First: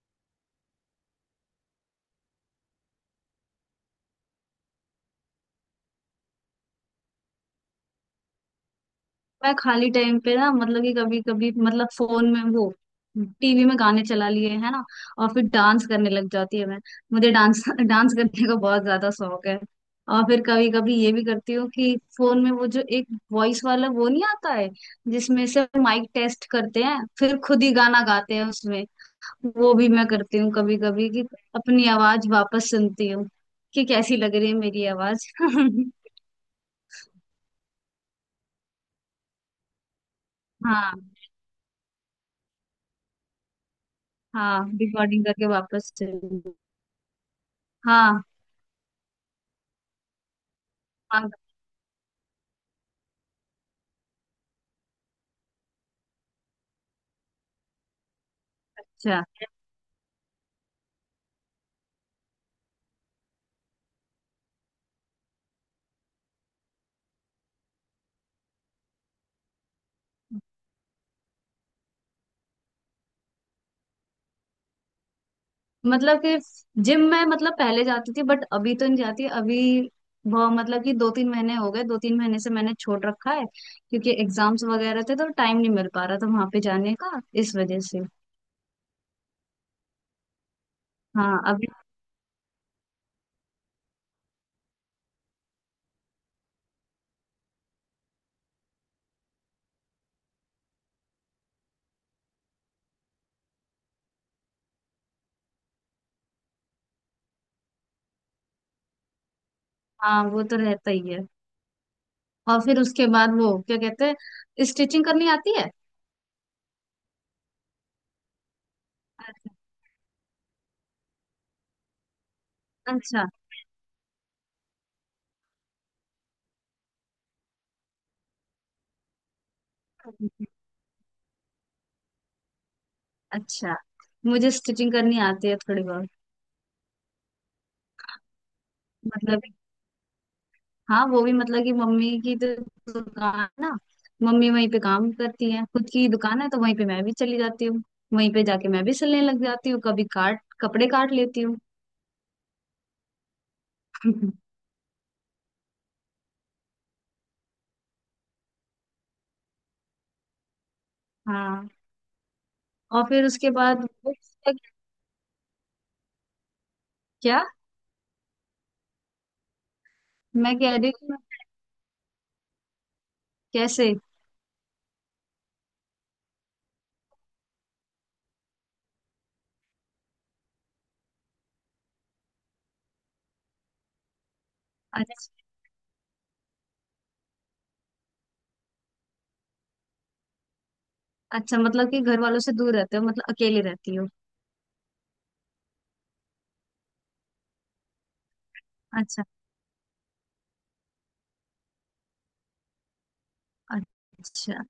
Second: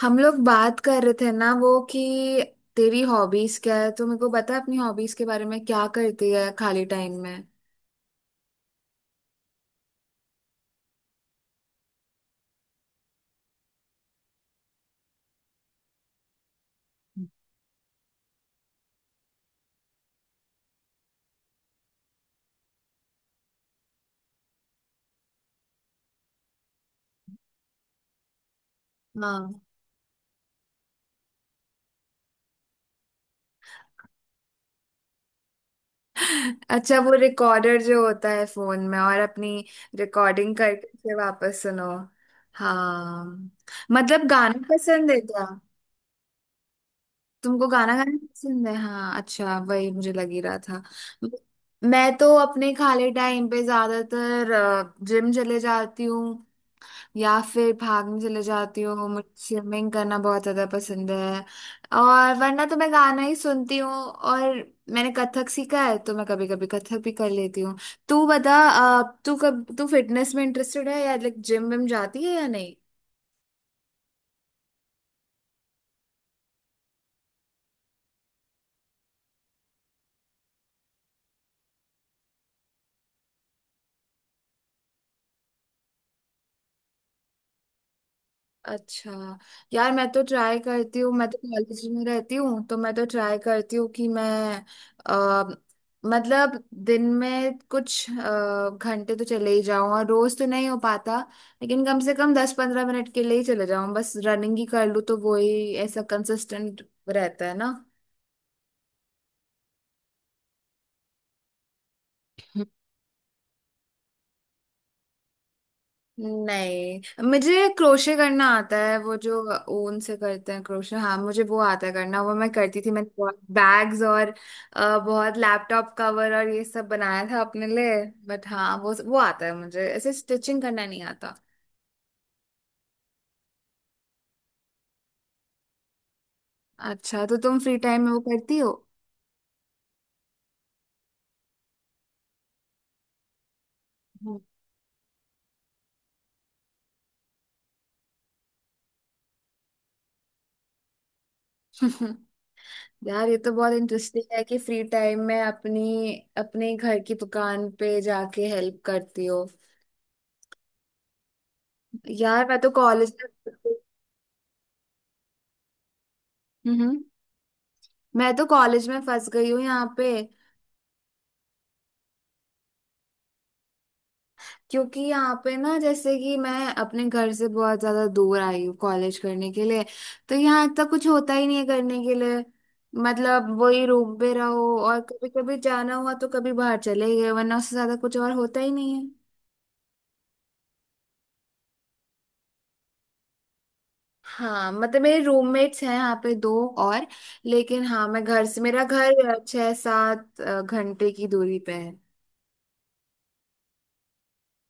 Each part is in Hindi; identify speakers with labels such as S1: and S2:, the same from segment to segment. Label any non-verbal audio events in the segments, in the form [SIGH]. S1: हम लोग बात कर रहे थे ना, वो कि तेरी हॉबीज क्या है। तो मेरे को बता अपनी हॉबीज के बारे में, क्या करती है खाली टाइम में।
S2: मैं खाली टाइम पे ना मतलब कि कभी कभी मतलब फोन में वो टीवी में गाने चला लिए है ना। और फिर डांस करने लग जाती है। मैं मुझे डांस [LAUGHS] डांस करने का बहुत ज्यादा शौक है। और फिर कभी कभी ये भी करती हूँ कि फोन में वो जो एक वॉइस वाला वो नहीं आता है, जिसमें से माइक टेस्ट करते हैं फिर खुद ही गाना गाते हैं उसमें।
S1: हाँ,
S2: वो भी मैं करती हूँ कभी कभी कि अपनी आवाज वापस सुनती हूँ कि कैसी लग रही है मेरी आवाज [LAUGHS]
S1: अच्छा वो रिकॉर्डर जो होता है फोन में, और अपनी रिकॉर्डिंग करके
S2: हाँ।
S1: फिर वापस सुनो। हाँ, मतलब गाना
S2: हाँ
S1: पसंद है
S2: रिकॉर्डिंग
S1: क्या?
S2: करके वापस सुनती हूँ।
S1: तुमको गाना गाना
S2: हाँ।
S1: पसंद है। हाँ, अच्छा वही मुझे लग ही रहा था।
S2: हाँ,
S1: मैं तो अपने खाली टाइम पे ज्यादातर जिम चले जाती हूँ, या फिर भागने चले जाती हूँ।
S2: अच्छा
S1: मुझे स्विमिंग करना बहुत ज्यादा पसंद है। और वरना तो मैं गाना ही सुनती हूँ, और मैंने कथक सीखा है तो मैं कभी कभी कथक भी कर लेती हूँ। तू बता तू कब तू फिटनेस में इंटरेस्टेड है, या लाइक जिम विम जाती है या नहीं?
S2: मतलब कि जिम में मतलब पहले जाती थी बट अभी तो नहीं जाती। अभी बहुत मतलब कि दो तीन महीने हो गए, दो तीन महीने से मैंने छोड़ रखा है क्योंकि एग्जाम्स वगैरह थे तो टाइम नहीं मिल पा रहा था वहां पे जाने का, इस वजह से।
S1: अच्छा, यार मैं तो ट्राई करती हूँ, मैं तो
S2: हाँ अभी।
S1: कॉलेज में रहती हूँ तो मैं तो ट्राई करती हूँ कि मैं आ, मतलब दिन में कुछ घंटे तो चले ही जाऊँ। और रोज तो नहीं हो पाता, लेकिन कम से कम 10 15 मिनट के लिए ही चले जाऊँ, बस रनिंग ही कर लूँ, तो वो ही ऐसा कंसिस्टेंट रहता है ना।
S2: हाँ वो तो रहता ही है। और फिर उसके बाद वो क्या कहते हैं, स्टिचिंग करनी आती है।
S1: नहीं, मुझे क्रोशे करना आता है, वो जो ऊन से करते हैं क्रोशे। हाँ, मुझे वो आता है करना। वो मैं करती थी, मैंने
S2: अच्छा।
S1: बहुत बैग्स और बहुत लैपटॉप कवर और ये सब बनाया था अपने लिए। बट हाँ, वो आता है मुझे, ऐसे
S2: अच्छा।
S1: स्टिचिंग करना नहीं आता।
S2: अच्छा मुझे स्टिचिंग करनी आती है थोड़ी बहुत।
S1: अच्छा तो तुम फ्री टाइम में वो करती हो।
S2: मतलब हाँ वो भी, मतलब कि मम्मी की तो दुकान है ना। मम्मी वहीं पे काम करती है, खुद की दुकान है तो वहीं पे मैं भी चली जाती हूँ। वहीं पे जाके मैं भी सिलने लग जाती हूँ, कभी काट कपड़े काट लेती हूँ।
S1: हम्म। [LAUGHS] यार ये तो बहुत इंटरेस्टिंग है
S2: [LAUGHS]
S1: कि फ्री टाइम में अपनी अपने घर की दुकान पे जाके हेल्प करती हो।
S2: हाँ।
S1: यार मैं तो
S2: और
S1: कॉलेज
S2: फिर उसके
S1: में।
S2: बाद बुक्स तक-
S1: हम्म।
S2: क्या?
S1: मैं तो कॉलेज में फंस गई हूँ यहाँ पे।
S2: मैं कह रही हूँ कैसे।
S1: क्योंकि यहाँ पे ना जैसे कि मैं अपने घर से बहुत ज्यादा दूर आई हूँ कॉलेज करने के लिए, तो यहाँ तक कुछ होता ही नहीं है करने के लिए। मतलब वही रूम पे रहो, और कभी
S2: अच्छा,
S1: कभी जाना हुआ तो कभी बाहर चले गए, वरना उससे ज्यादा कुछ और होता ही नहीं है।
S2: अच्छा मतलब कि घर वालों से दूर रहते हो, मतलब अकेले रहती हो।
S1: हाँ, मतलब मेरे रूममेट्स हैं यहाँ पे दो, और लेकिन हाँ मैं घर से, मेरा
S2: अच्छा।
S1: घर छह सात घंटे की दूरी पे है।
S2: अच्छा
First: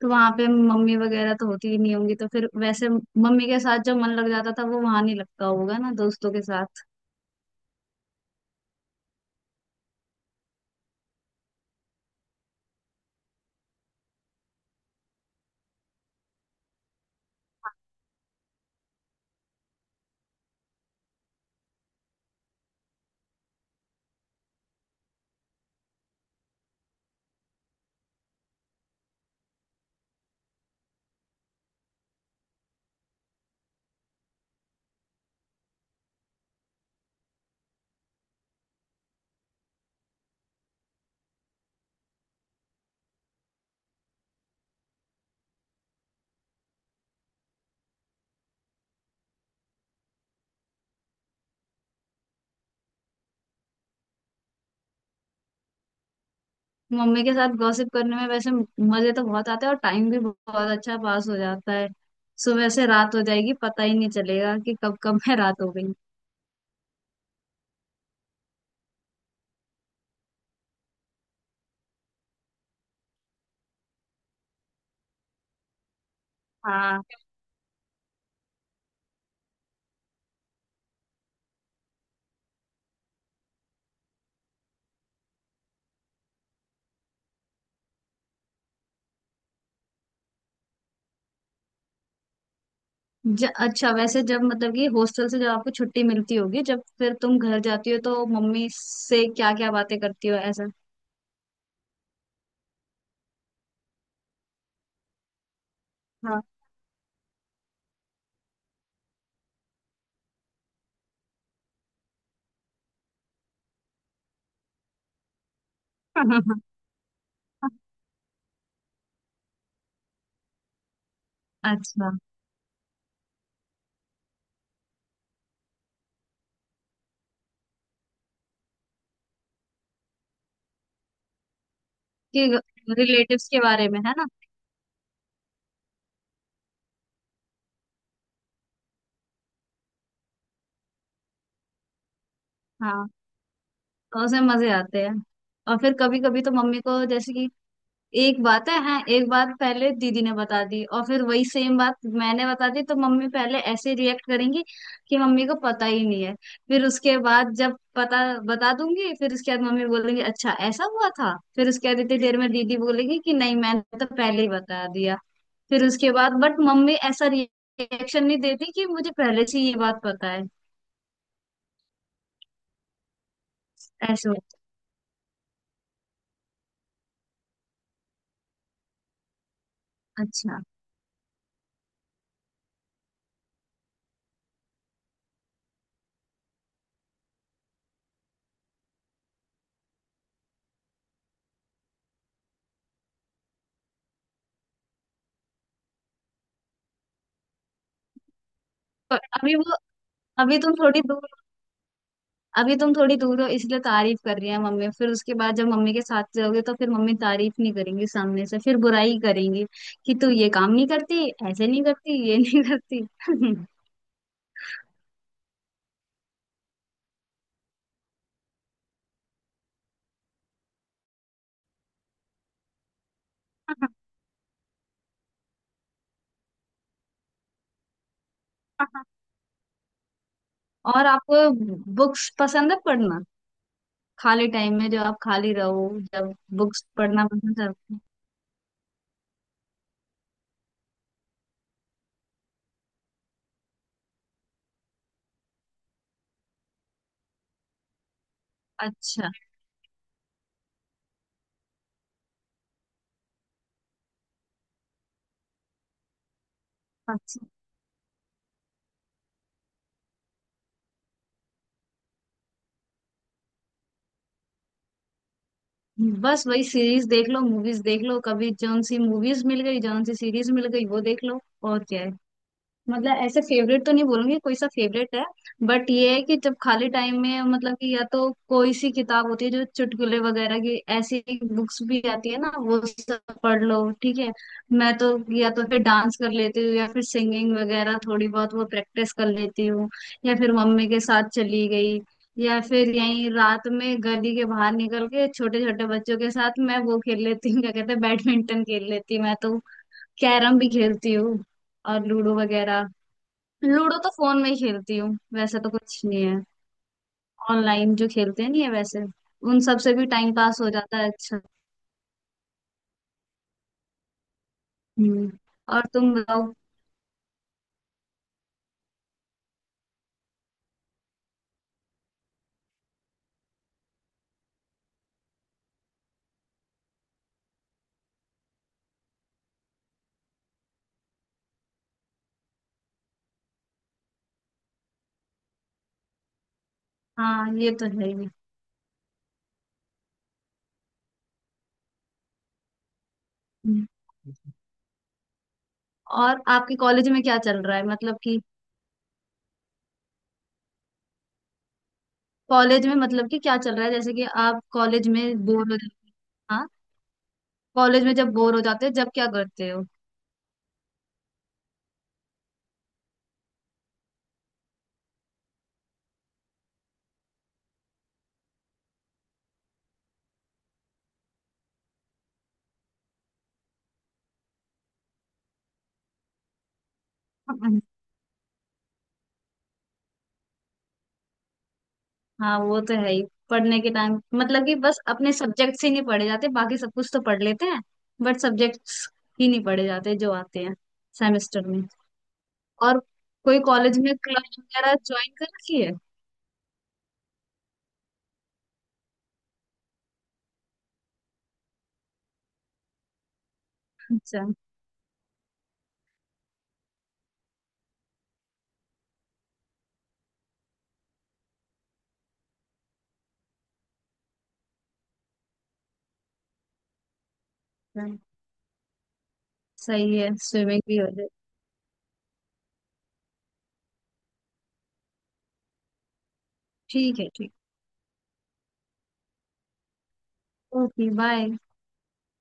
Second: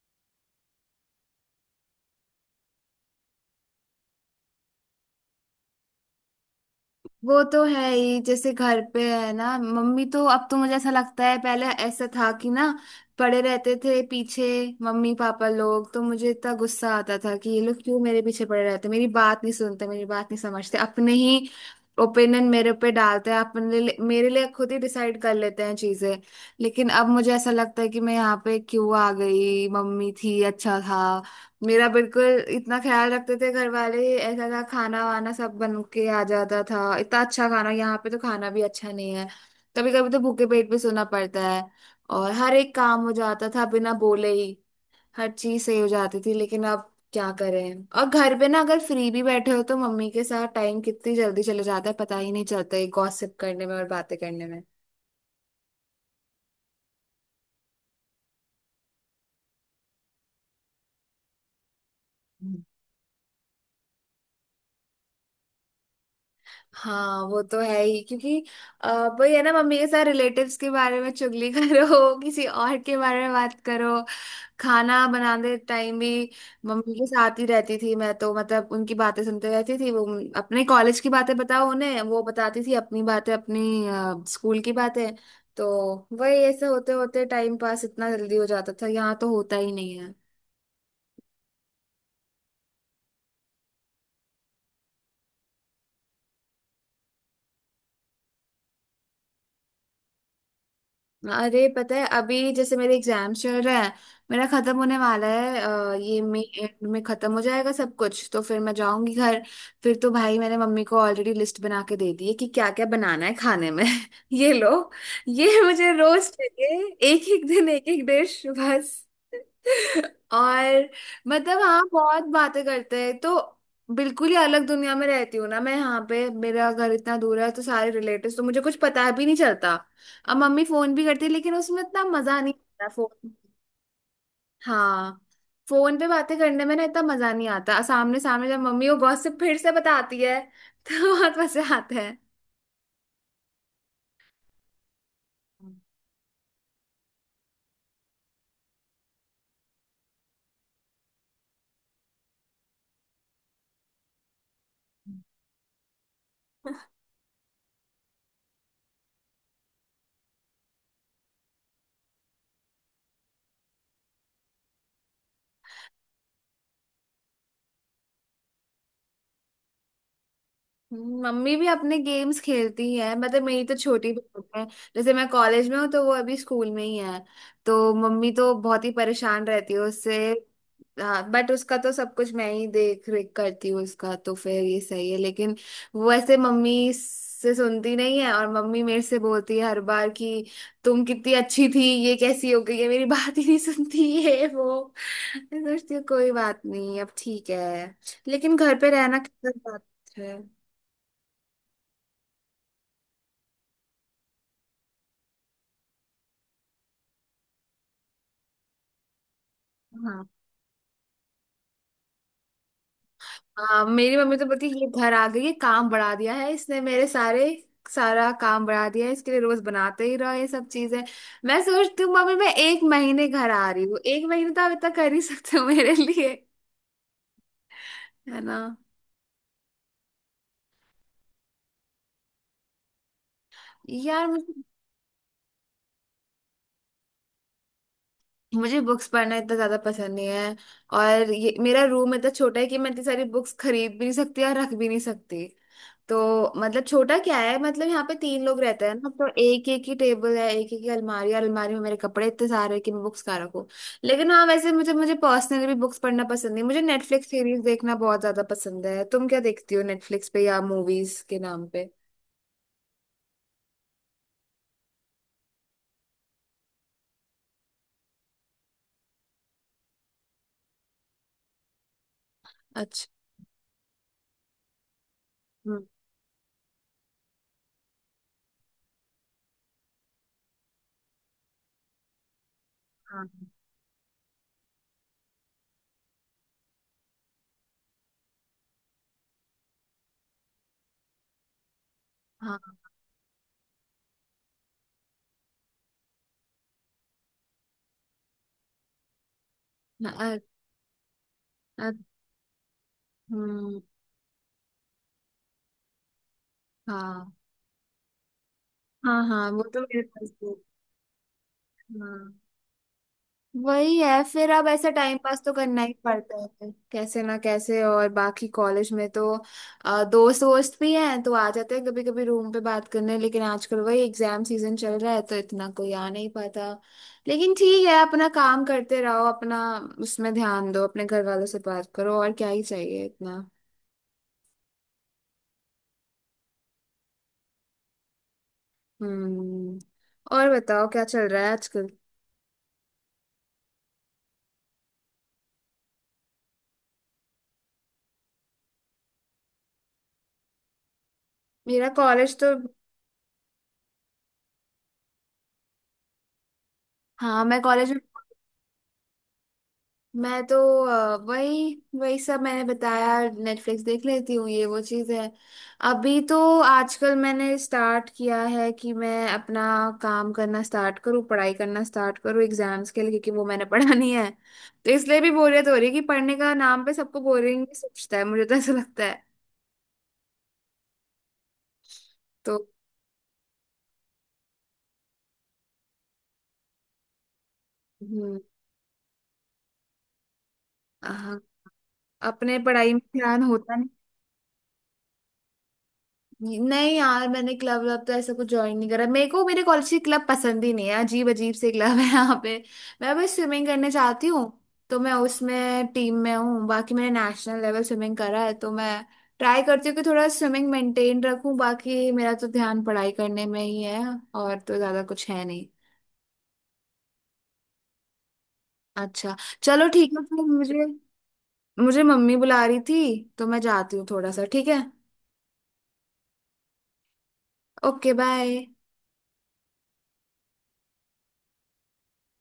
S2: तो वहां पे मम्मी वगैरह तो होती ही नहीं होंगी, तो फिर वैसे मम्मी के साथ जो मन लग जाता था वो वहां नहीं लगता होगा ना दोस्तों के साथ।
S1: वो तो है ही, जैसे घर पे है ना मम्मी। तो अब तो मुझे ऐसा लगता है, पहले ऐसा था कि ना, पड़े रहते थे पीछे मम्मी पापा लोग, तो मुझे इतना गुस्सा आता था कि ये लोग क्यों मेरे पीछे पड़े रहते, मेरी बात नहीं सुनते, मेरी बात नहीं समझते, अपने ही ओपिनियन मेरे पे डालते हैं, मेरे लिए खुद ही डिसाइड कर लेते हैं चीजें। लेकिन अब मुझे ऐसा लगता है कि मैं यहाँ पे क्यों आ गई, मम्मी थी अच्छा था। मेरा बिल्कुल इतना ख्याल रखते थे घर वाले, ऐसा था खाना वाना सब बन के आ जाता था, इतना अच्छा खाना। यहाँ पे तो खाना भी अच्छा नहीं है, कभी कभी तो भूखे पेट पे सोना पड़ता है। और हर एक काम हो जाता था बिना बोले ही, हर चीज सही हो जाती थी। लेकिन अब क्या करें। और घर पे ना, अगर फ्री भी बैठे हो तो मम्मी के साथ टाइम कितनी जल्दी चले जाता है, पता ही नहीं चलता है, गॉसिप करने में और बातें करने
S2: मम्मी के साथ गॉसिप करने में वैसे मजे तो बहुत आते हैं, और टाइम भी बहुत अच्छा पास हो जाता है।
S1: में।
S2: सुबह से रात हो जाएगी पता ही नहीं चलेगा कि कब कब में रात हो गई।
S1: हाँ, वो तो है ही। क्योंकि वही है ना, मम्मी के साथ रिलेटिव्स के बारे में चुगली [LAUGHS] करो, किसी और के बारे में बात करो। खाना बनाते टाइम भी मम्मी
S2: हाँ।
S1: के साथ ही रहती थी मैं तो। मतलब उनकी बातें सुनते रहती थी, वो अपने कॉलेज की बातें बताओ उन्हें, वो बताती थी अपनी बातें, अपनी स्कूल की बातें। तो वही ऐसे होते होते टाइम पास इतना जल्दी हो जाता था, यहाँ तो होता ही नहीं है।
S2: अच्छा वैसे जब मतलब कि हॉस्टल से जब आपको छुट्टी मिलती होगी, जब फिर तुम घर जाती हो, तो मम्मी से क्या क्या बातें करती हो ऐसा?
S1: अरे पता है, अभी जैसे मेरे एग्जाम्स चल रहे हैं, मेरा खत्म होने वाला है ये मई
S2: हाँ।
S1: एंड में खत्म हो जाएगा सब कुछ, तो फिर मैं जाऊंगी घर। फिर तो भाई मैंने मम्मी को ऑलरेडी लिस्ट बना के दे दी है कि क्या क्या बनाना है खाने में। [LAUGHS] ये लो, ये मुझे रोज
S2: [LAUGHS]
S1: चाहिए, एक एक दिन एक एक डिश बस। [LAUGHS] और मतलब हाँ,
S2: अच्छा,
S1: बहुत बातें करते हैं तो। बिल्कुल ही अलग दुनिया में रहती हूँ ना मैं यहाँ पे, मेरा घर इतना दूर है, तो सारे रिलेटिव्स तो मुझे कुछ पता भी नहीं चलता। अब मम्मी फोन भी करती है लेकिन उसमें इतना मजा
S2: कि
S1: नहीं आता, फोन।
S2: रिलेटिव्स के बारे में है ना।
S1: हाँ, फोन पे बातें करने में ना इतना मजा नहीं आता। सामने सामने जब मम्मी वो गॉसिप फिर से बताती है [LAUGHS] तो बहुत मजा आता
S2: हाँ तो उसमें मजे आते हैं। और फिर कभी कभी तो मम्मी को जैसे कि एक बात है, हाँ एक बात पहले दीदी ने बता दी और फिर वही सेम बात मैंने बता दी, तो मम्मी पहले ऐसे रिएक्ट करेंगी
S1: है।
S2: कि मम्मी को पता ही नहीं है। फिर उसके बाद जब पता बता दूंगी, फिर उसके बाद मम्मी बोलेंगी अच्छा ऐसा हुआ था। फिर उसके बाद इतनी देर में दीदी बोलेगी कि नहीं मैंने तो पहले ही बता दिया। फिर उसके बाद बट मम्मी ऐसा रिएक्शन नहीं देती कि मुझे पहले से ये बात पता है।
S1: मम्मी भी अपने गेम्स खेलती है। मतलब मेरी तो छोटी
S2: ऐसे
S1: बहन
S2: होता
S1: है, जैसे मैं कॉलेज में हूँ तो वो अभी स्कूल में ही है, तो मम्मी तो बहुत ही परेशान रहती है उससे।
S2: है। अच्छा
S1: हाँ, बट उसका तो सब कुछ मैं ही देख रेख करती हूँ, उसका तो फिर ये सही है। लेकिन वो ऐसे मम्मी से सुनती नहीं है, और मम्मी मेरे से बोलती है हर बार कि तुम कितनी अच्छी थी, ये कैसी हो गई है, मेरी बात ही नहीं सुनती ये वो। मैं सोचती हूँ कोई बात नहीं, अब ठीक है। लेकिन घर पे रहना
S2: पर
S1: कितना
S2: अभी वो,
S1: बात है।
S2: अभी तुम थोड़ी दूर, अभी तुम थोड़ी दूर हो इसलिए तारीफ कर रही है मम्मी। फिर उसके बाद जब मम्मी के साथ रहोगे तो फिर मम्मी तारीफ नहीं करेंगी, सामने से फिर बुराई करेंगी कि
S1: हाँ।
S2: तू ये काम नहीं करती, ऐसे नहीं करती, ये नहीं करती।
S1: हाँ, मेरी मम्मी तो बोलती है ये घर आ गई है, काम बढ़ा दिया है इसने मेरे सारे, सारा काम बढ़ा दिया है, इसके लिए रोज बनाते ही रहो ये सब चीजें। मैं सोचती हूँ मम्मी, मैं एक महीने घर आ रही हूँ, एक महीने तो आप इतना कर ही सकते हो मेरे लिए, है ना।
S2: [LAUGHS] और आपको बुक्स पसंद है पढ़ना?
S1: यार
S2: खाली
S1: मुझे
S2: टाइम में जो आप खाली रहो, जब बुक्स पढ़ना पसंद करते हो?
S1: मुझे बुक्स पढ़ना इतना ज्यादा पसंद नहीं है। और ये मेरा रूम इतना छोटा है कि मैं इतनी सारी बुक्स खरीद भी नहीं सकती और रख भी नहीं सकती तो। मतलब छोटा क्या है, मतलब यहाँ पे तीन लोग रहते हैं ना, तो
S2: अच्छा।
S1: एक एक ही टेबल है, एक एक ही अलमारी है, और अलमारी में मेरे कपड़े इतने सारे हैं कि मैं बुक्स कहाँ रखूँ। लेकिन हाँ वैसे मुझे मुझे पर्सनली भी बुक्स पढ़ना पसंद नहीं, मुझे नेटफ्लिक्स
S2: अच्छा
S1: सीरीज देखना बहुत ज्यादा पसंद है। तुम क्या देखती हो नेटफ्लिक्स पे या मूवीज के नाम पे?
S2: बस वही सीरीज देख लो, मूवीज देख लो, कभी जौन सी मूवीज मिल गई जौन सी सीरीज मिल गई वो देख लो, और क्या है।
S1: अच्छा।
S2: मतलब ऐसे फेवरेट तो नहीं बोलूंगी कोई सा फेवरेट है,
S1: हम्म।
S2: बट ये है कि जब खाली टाइम में मतलब कि या तो कोई सी किताब होती है जो चुटकुले वगैरह की, ऐसी बुक्स भी आती है ना, वो
S1: हाँ।
S2: सब पढ़ लो ठीक है। मैं तो या तो फिर डांस कर लेती हूँ, या फिर सिंगिंग वगैरह थोड़ी बहुत वो प्रैक्टिस कर लेती हूँ, या फिर मम्मी के साथ चली गई, या
S1: हाँ।
S2: फिर यहीं रात में गली के बाहर निकल के छोटे छोटे बच्चों के साथ मैं वो खेल लेती हूँ क्या कहते हैं, बैडमिंटन खेल लेती हूँ मैं तो।
S1: हाँ।
S2: कैरम भी खेलती हूँ।
S1: अ-
S2: और लूडो वगैरह,
S1: हम्म।
S2: लूडो तो फोन में ही खेलती हूँ। वैसे तो कुछ नहीं है।
S1: हाँ।
S2: ऑनलाइन जो खेलते हैं नहीं है वैसे।
S1: हाँ। हाँ,
S2: उन
S1: वो
S2: सब
S1: तो
S2: से
S1: मेरे
S2: भी
S1: पास
S2: टाइम
S1: भी है।
S2: पास हो जाता है। अच्छा।
S1: हाँ, वही है। फिर अब ऐसा टाइम
S2: हम्म
S1: पास तो करना
S2: और
S1: ही
S2: तुम
S1: पड़ता है,
S2: बताओ।
S1: फिर कैसे ना कैसे। और बाकी कॉलेज में तो दोस्त वोस्त भी हैं, तो आ जाते हैं कभी कभी रूम पे बात करने, लेकिन आजकल वही एग्जाम सीजन चल रहा है तो इतना कोई आ नहीं पाता। लेकिन ठीक है, अपना काम करते रहो, अपना उसमें ध्यान दो, अपने घर वालों से बात करो, और क्या ही चाहिए इतना।
S2: हाँ ये तो है ही।
S1: हम्म। और बताओ क्या चल रहा है आजकल।
S2: हम्म, और आपके कॉलेज में क्या चल रहा है, मतलब कि
S1: मेरा कॉलेज तो,
S2: कॉलेज में मतलब कि क्या चल रहा है, जैसे कि आप कॉलेज में बोर हो जाते। हाँ
S1: हाँ मैं कॉलेज में,
S2: कॉलेज में जब बोर हो जाते हो जब क्या करते हो?
S1: मैं तो वही वही सब मैंने बताया, नेटफ्लिक्स देख लेती हूँ ये वो चीज़ है। अभी तो, आजकल मैंने स्टार्ट किया है कि मैं अपना काम करना स्टार्ट करूँ, पढ़ाई करना स्टार्ट करूँ एग्जाम्स के लिए, क्योंकि वो मैंने [LAUGHS] पढ़ानी है, तो इसलिए भी बोरियत हो रही है कि पढ़ने का नाम पे सबको बोरिंग
S2: [LAUGHS]
S1: सोचता है मुझे तो ऐसा लगता है। तो
S2: हाँ वो तो है ही। पढ़ने के टाइम मतलब कि बस अपने सब्जेक्ट्स ही नहीं पढ़े जाते, बाकी सब कुछ तो पढ़ लेते हैं, बट
S1: हम्म,
S2: सब्जेक्ट्स ही नहीं पढ़े जाते जो आते हैं
S1: हाँ
S2: सेमेस्टर में।
S1: अपने पढ़ाई
S2: और
S1: में ध्यान
S2: कोई
S1: होता।
S2: कॉलेज में क्लब वगैरह ज्वाइन कर रखी है?
S1: नहीं यार, मैंने क्लब व्लब तो ऐसा कुछ ज्वाइन नहीं करा, मेरे को मेरे कॉलेज की क्लब पसंद ही नहीं है, अजीब अजीब से क्लब है यहाँ पे। मैं बस स्विमिंग करने चाहती हूँ,
S2: अच्छा।
S1: तो मैं उसमें टीम में हूँ। बाकी मैंने नेशनल लेवल स्विमिंग करा है, तो मैं ट्राई करती हूँ कि थोड़ा स्विमिंग मेंटेन रखूँ। बाकी मेरा तो ध्यान पढ़ाई करने में ही है, और तो ज्यादा कुछ है नहीं।
S2: अच्छा,
S1: अच्छा, चलो ठीक
S2: सही
S1: है।
S2: है
S1: फिर
S2: स्विमिंग
S1: मुझे
S2: भी हो जाए।
S1: मुझे मम्मी बुला रही थी, तो मैं जाती हूँ थोड़ा सा। ठीक है,
S2: ठीक है ठीक।
S1: Okay bye.
S2: Okay bye.